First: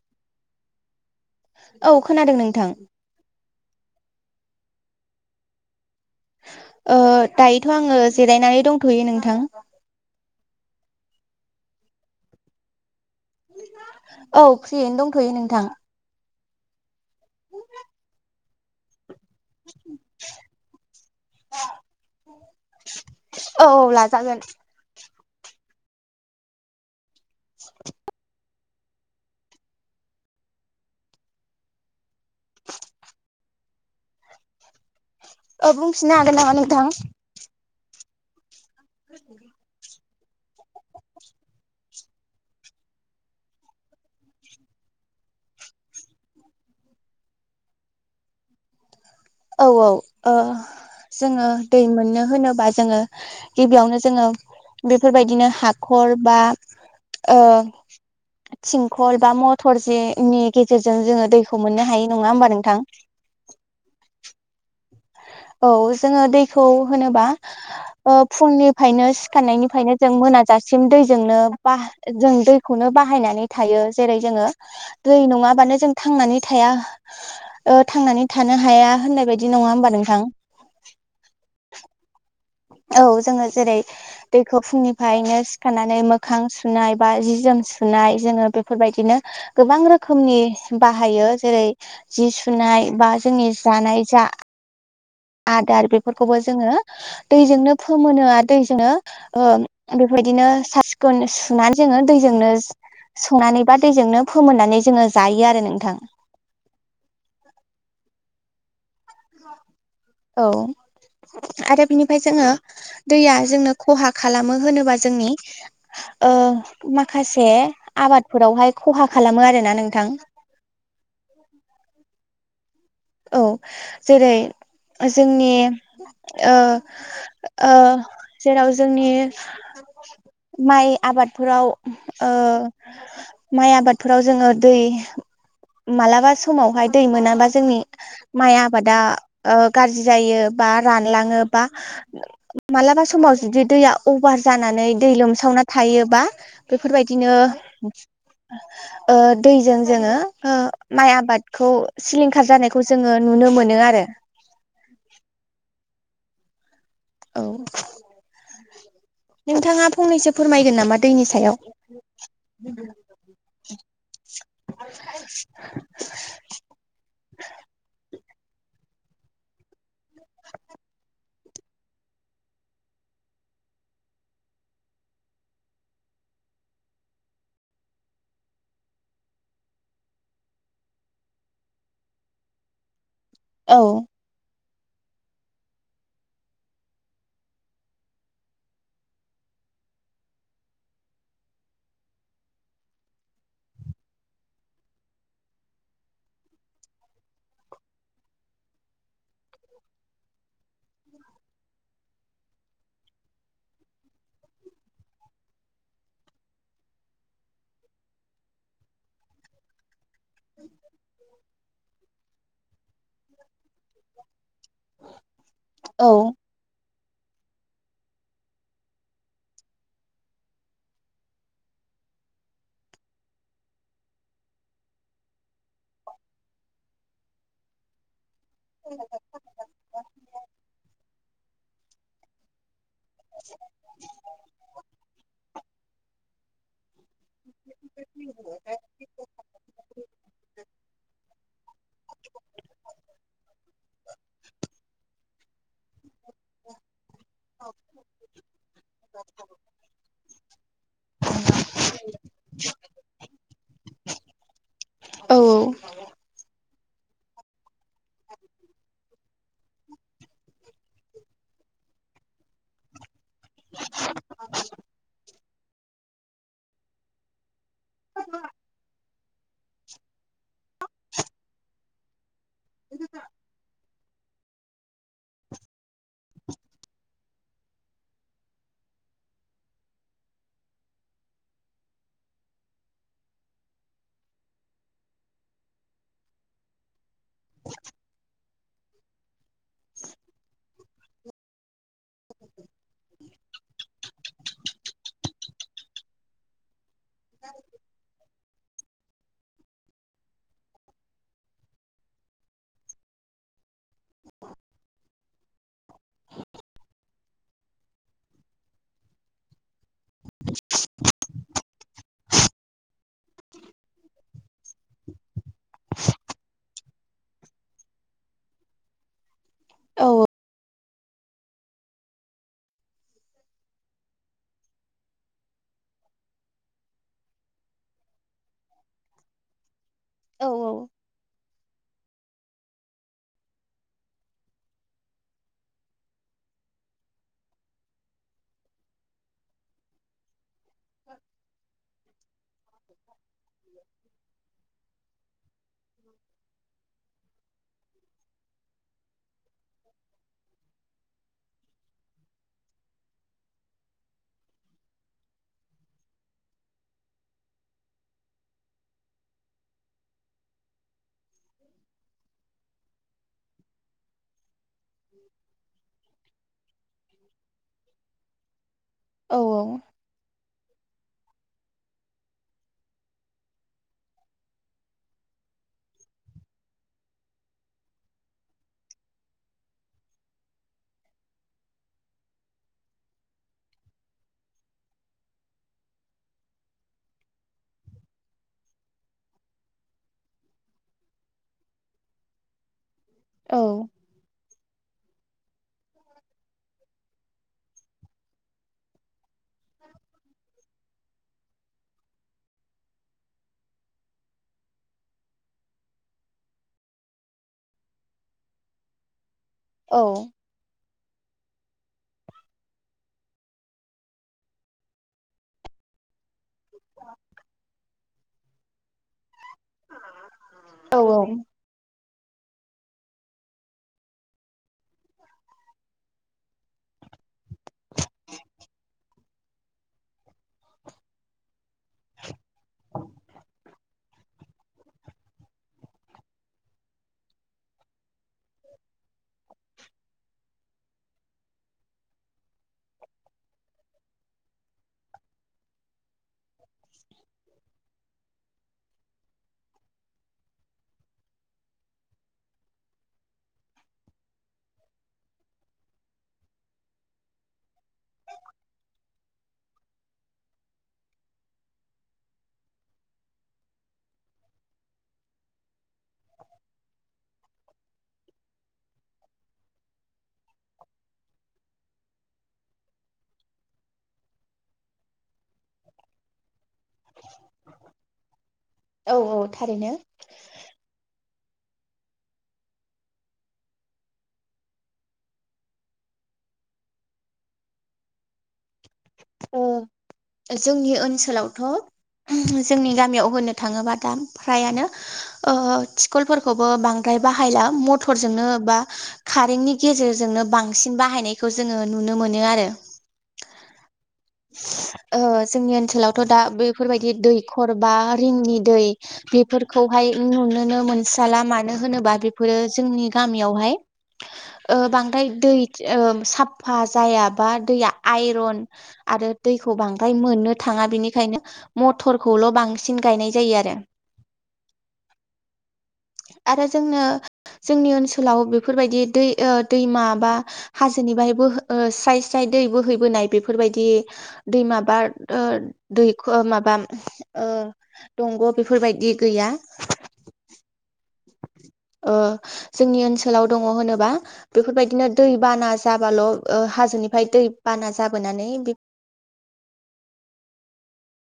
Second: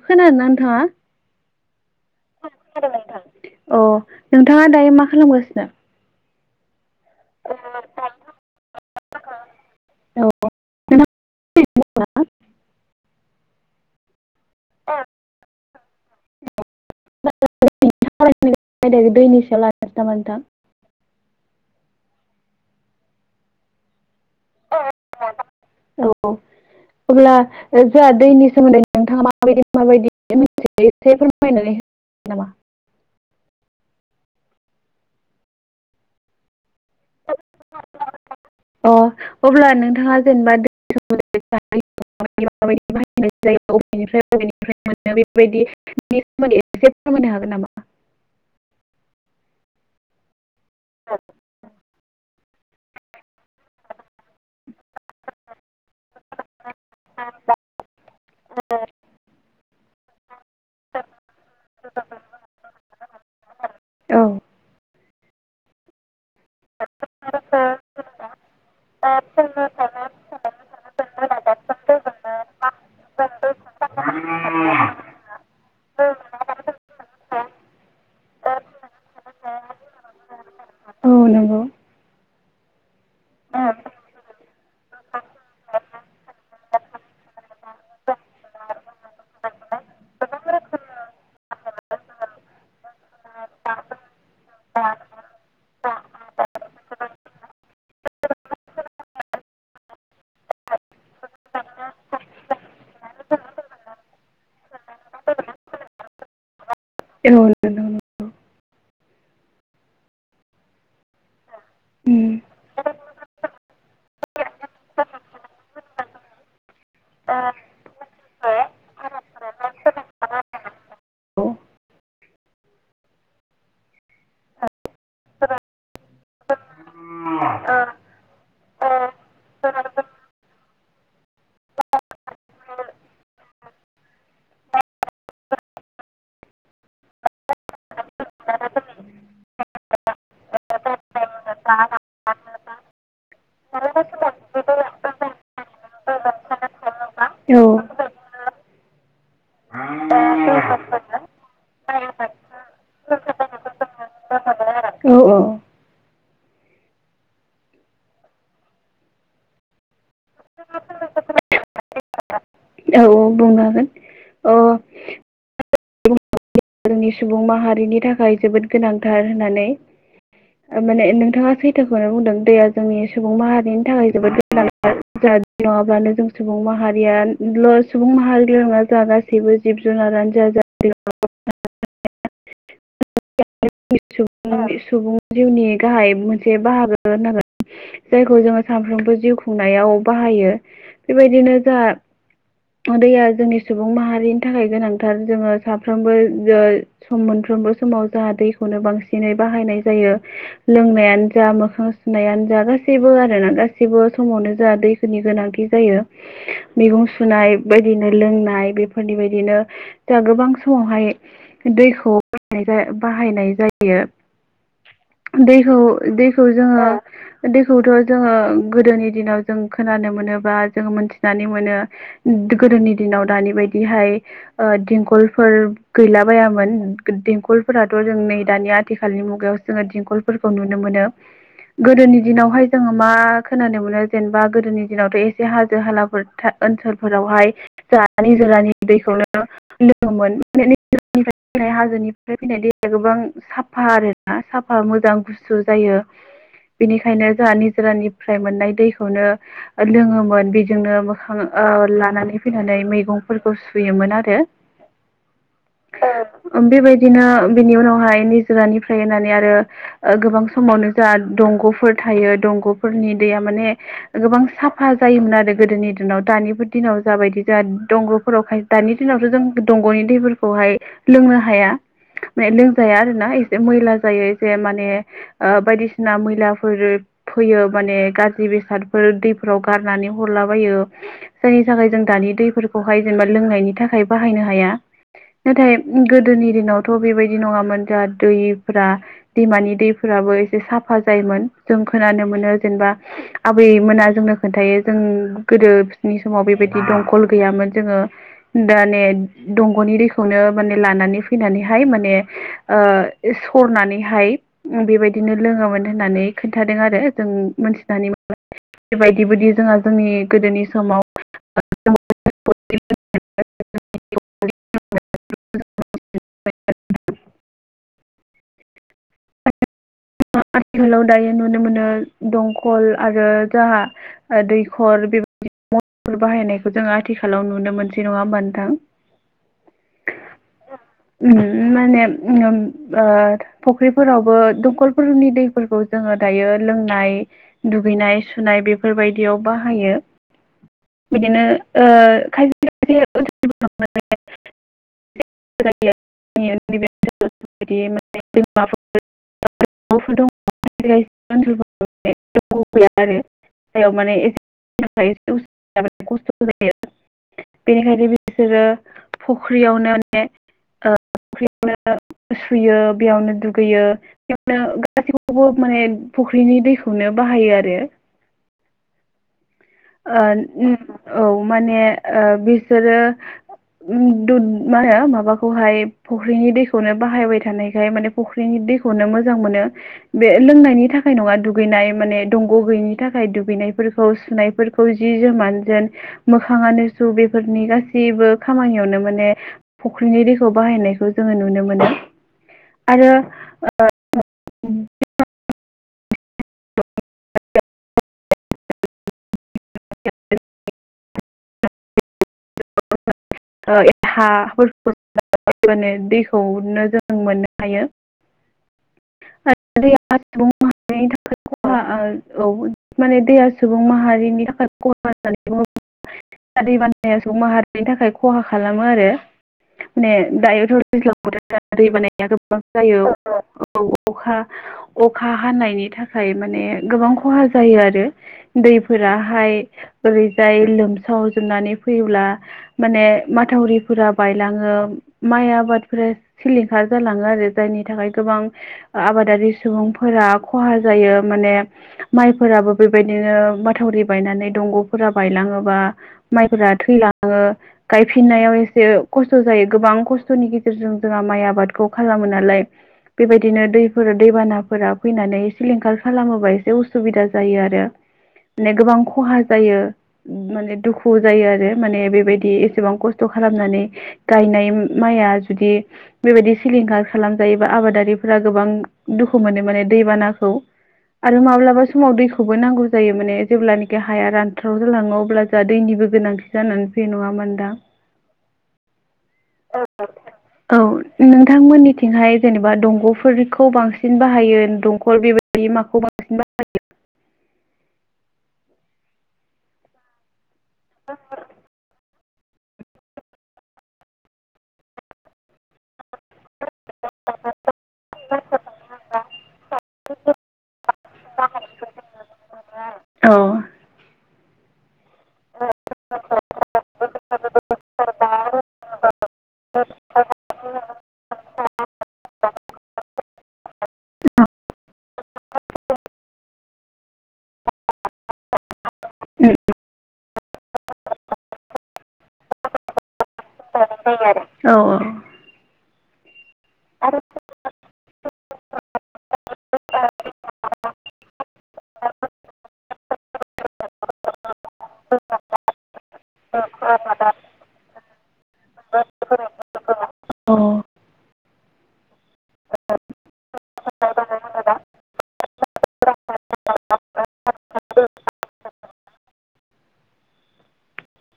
खोनादों ना नोंथाङा? औ खोनादों नोंथां। अ नोंथाङा दायो मा खालामगासिनो? ओ दायोथ' आङो जिरायनानै दंथ'यो नोंथां [unintelligible] औ फ्रियैनो दंथ'यो नोंथां [unintelligible] औ औ लाजागोन [unintelligible] औ अब्ला जोंहा दैनि सोमोन्दै नोंथाङा माबायदि माबायदि मोनसे एसे फोरमायनानै [unintelligible] नामा औ बुंफिननो हागोन नामा नोंथां? अ अब्ला नोंथाङा जेनेबा [unintelligible] [unintelligible] बेफोरबायदि [unintelligible] सोमोन्दै एसे फोरनो हागोन नामा औ औ ओ जोङो दै मोननो होनोबा जोङो गिबियावनो जोङो बेफोरबायदिनो हाखर बा ओ थिंखल बा मथर जेनि गेजेरजों जोङो दैखौ मोननो हायो नङा होमबा नोंथां? औ औ जोङो दैखौ होनोबा ओ फुंनिफायनो सिखारनायनिफ्रायनो जों मोनाजासिम दैजोंनो बा जों दैखौनो बाहायनानै थायो जेरै जोङो दै नङाबानो जों थांनानै थाया ओ थांनानै थानो हाया होननाय बायदि नङा होमबा नोंथां? औ नंगौ औ जोङो जेरै दैखौ फुंनिफायनो सिखारनानै मोखां सुनाय बा जि जोम सुनाय जोङो बेफोरबायदिनो गोबां रोखोमनि बाहायो जेरै जि सुनाय बा जोंनि जानाय जा आदार बेफोरखौबो जोङो दैजोंनो फोमोनो आरो दैजोंनो ओ बेबायदिनो सा सिखोन सुनानै जोङो दैजोंनो संनानै बा दैजोंनो फोमोननानै जोङो जायो आरो नोंथां औ [unintelligible] औ आरो बिनिफाय उम जोङो दैया जोंनो खहा खालामो होनोबा जोंनि ओ माखासे आबादफोरावहाय खहा खालामो आरोना नोंथां औ [inaudible] औ जेरै जोंनि जेराव जोंनि माइ आबादफोराव माइ आबादफोराव जोङो दै मालाबा समावहाय दै मोनाबा जोंनि माइ आबादा गाज्रि जायो बा रानलाङो बा मालाबा समाव जुदि दैया अभार जानानै दै लोमसावना थायोबा बेफोरबायदिनो औ दैजों जोङो माइ आबादखौ सिलिंखार जानायखौ खौ जोङो नुनो मोनो आरो [inaudible] [unintelligible] औ नोंथाङा फंनैसो फोरमायगोन नामा दैनि सायाव [unintelligible] जोंनि सुबुं माहारिनि थाखाय जोबोद गोनांथार होननानै माने नोंथाङा सैथोखौनो बुंदों दैया जोंनि सुबुं माहारिनि थाखाय जोबोद [unintelligible] नङाब्लानो जों सुबुं माहारियाल' सुबुं माहारिल' नङा [unintelligible] गासैबो जिब जुनारानो [unintelligible] औ सुबुं जिउनि गाहाय मोनसे बाहागो होननांगोन जायखौ जोङो सानफ्रोमबो जिउ खुंनायाव बाहायो बेबायदिनो जा दैया जोंनि सुबुं माहारिनि थाखाय गोनांथार जोङो साफ्रोमबो सम मोनफ्रोमबो समाव जोंहा दैखौनो बांसिनै बाहायनाय जायो लोंनायानो जा मोखां सुनायानो जा गासैबो आरोना गासैबो समावनो जा दै नि गोनांथि जायो मैगं सुनाय बायदिनो लोंनाय बेफोरनि बायदिनो दा गोबां समावहाय दैखौ बाहायनाय [unintelligible] दैखौ औ -दैखौ जोङो दैखौथ' जोङो गोदोनि दिनाव जों खोनानो मोनोबा जों मोनथिनानै मोनो गोदोनि दिनाव दानि बायदिहाय ओ दिंखलफोर गैला बायामोन दिंखलफोराथ' जों नै दानि आथिखालनि मुगायाव जोङो दिंखलफोरखौ नुनो मोनो गोदोनि दिनावहाय जोङो मा खोनानो मोनो जेनेबा गोदोनि दिनावथ' एसे हाजो हालाफोर था ओनसोलफोरावहाय [unintelligible] दैखौनो लोङोमोन [unintelligible] फैनाय हाजोनिफ्राय फैनाय दैया गोबां साफा आरोना साफा मोजां गुसु जायो बिनिखायनो जोंहा निजोरानिफ्राय मोननाय दैखौनो लोङोमोन बेजोंनो ओ लानानै फैनानै मैगंफोरखौ सुयोमोन आरो औ बेबायदिनो बेनि उनावहाय निजोरानिफ्राय होनानै आरो गोबां समावनो जोंआ दंग'फोर थायो दंग'फोरनि दैया माने गोबां साफा जायोमोन आरो गोदोनि दिनाव दानिबो दिनाव जाबायदि जोंहा दंग'फोरावहाय दानि दिनावथ' जों दंग'नि दैफोरखौहाय लोंनो हाया माने लोंजाया आरो ना एसे मैला जायो जे माने ओ बायदिसिना मैलाफोर फैयो माने गाज्रि बेसादफोर दैफोराव गारनानै हरलाबायो जोनि थाखाय जों दानि दैफोरखौहाय जेनेबा लोंनायनि थाखाय बाहायनो हाया नाथाय गोदोनि दिनावथ' बेबायदि नङामोन जोंहा दैफ्रा दैमानि दैफोराबो एसे साफा जायोमोन जों खोनानो मोनो जेनेबा आबैमोना जोंनो खोन्थायो जों गोदोनि समाव बेबायदि दंखल गैयामोन जोङो दाने दंग'नि दैखौनो माने लानानै फैनानैहाय माने ओ सरनानैहाय बेबायदिनो लोङोमोन होननानै खोन्थादों आरो जों मोनथिनानै बेबायदि बायदि जोंहा जोंनि गोदोनि समाव औ आथिखालाव दायो नुनो मोनो दंखल आरो जोहा दैखर बेबायदि म बाहायनायखौ जोङो आथिखालाव नुनो मोनसै नङा होमबानो थां औ उम माने उम ओ फु फोरावबो दंखलफोरनि दैफोरखौ जोङो दायो लोंनाय दुगैनाय सुनाय बेफोरबायदियाव बाहायो बिदिनो ओ खायसे- खायसे [unintelligible] बिदि [unintelligible] बा [unintelligible] फोर दङ [unintelligible] गैया आरो जायाव माने एसे खस्थ' जायो बेनिखायनो बिसोरो फख्रियावनो मने ओ फख्रियावनो सुयो बेयावनो दुगैयो नो गासैयावबो माने फुख्रिनि दैखौनो बाहायो आरो औ -औ औ माने बिसोरो मा होनो माबाखौहाय फुख्रिनि दैखौनो बाहायबाय थानायखाय माने फुख्रिनि दैखौनो मोजां मोनो बे लोंनायनि थाखाय नङा दुगैनाय माने दंग' गैयिनि थाखाय दुगैनायफोरखौ सुनाय फोरफोरखौ जि जोमान जोन मोखांनो सु बेफोरनि गासैबो खामानियावनो माने फुख्रिनि दैखौ बाहायनायखौ जोङो नुनो मोनो आरो औ उ [inaudible] [inaudible] ा [unintelligible] दैखौनो जों मोननो हायो आरो [unintelligible] मनि थाखाय खहा औ माने दैहा सुबुं माहारिनि थाखाय खहा दै बानाया ज माहारिनि थाखाय खहा खालामो आरो मान औ दायो दै बानाया गोबां जायो औ अखा अखा हानायनि थाखाय माने गोबां खहा जायो आरो दैफोराहाय ओरैजाय लोमसावजोबनानै फैयोब्ला माने माथावरिफोरा बायलाङो माइ आबादफोरा सिलिंखार जालाङो आरो जायनि थाखाय गोबां आबादारि सुबुंफोरा खहा जायो माने माइफोराबो बेबायदिनो माथावरि बायनानै दंग'फोरा बायलाङोबा माइफोरा थैलाङो गायफिननायाव एसे खस्थ' जायो गोबां खस्थ'नि गेजेरजों जोंहा माइ आबादखौ खालामो नालाय बेबायदिनो दैफोर दैबानाफोरा फैनानै सिलिंखार खालामोबा एसे उसुबिदा जायो आरो म गोबां खहा जायो माने दुखु जायो आरो माने बेबायदि एसेबां खस्थ' खालामनानै गायनाय माइया जुदि बेबायदि सिलिंखार खालामजायोबा आबादारिफोरा गोबां दुखु मोनो माने दैबानाखौ आरो माब्लाबा समाव दैखौबो नांगौ जायो माने जेब्लानाखि हाया रानथाराव जालाङो अब्ला जोंहा दैनिबो गोनांथि जानानै बे नुङा मोनदा औ औ थारैनो औ नोंथांमोननिथिंहाय जेनेबा दंग'फोरखौ बांसिन बाहायो दंखल बेबायदि माखौ बांसि अ जोंनि ओनसोलावथ' जोंनि गामियाव होननो थाङोबा दा फ्रायानो ओ थिखल फोरखौबो बांद्राय बाहायला मथरजोंनो बा कारेन्टनि गेजेरजोंनो बांसिन बाहायनायखौ जोङो नुनो मोनो आरो। अ [unintelligible] ओ जोंनि ओनसोलावथ' दा बेफोरबायदि दैखर बा रिंनि दै बेफोरखौ हाय नुनो मोन स्राला मानो होनोबा बेफोरो जोंनि गामियाव हाय ओ बांद्राय दै ओ साफा जाया बा दैया आइरन आरो औ दैखौ बांद्राय मोननो थाङा बिनिखायनो मथर खौल' बांसिन गायनाय जायो आरो। [unintelligible] औ औ। आरो जोंनो जोंनि ओनसोलाव बेफोरबायदि दै आ दैमा बा हाजोनि बाय बोहै ओ स्राइ स्राइ दै बोहैैबोनाय बेफोरबायदि दै माबार ओ दैख' माबा ओ दंग' बेफोरबायदि गैया। औ ओ जोंनि ओनसोलाव दङ होनोबा बेफोरबायदिनो दै बाना जाबाल' ओ हाजोनिफ्राय दै बाना जाबोनानै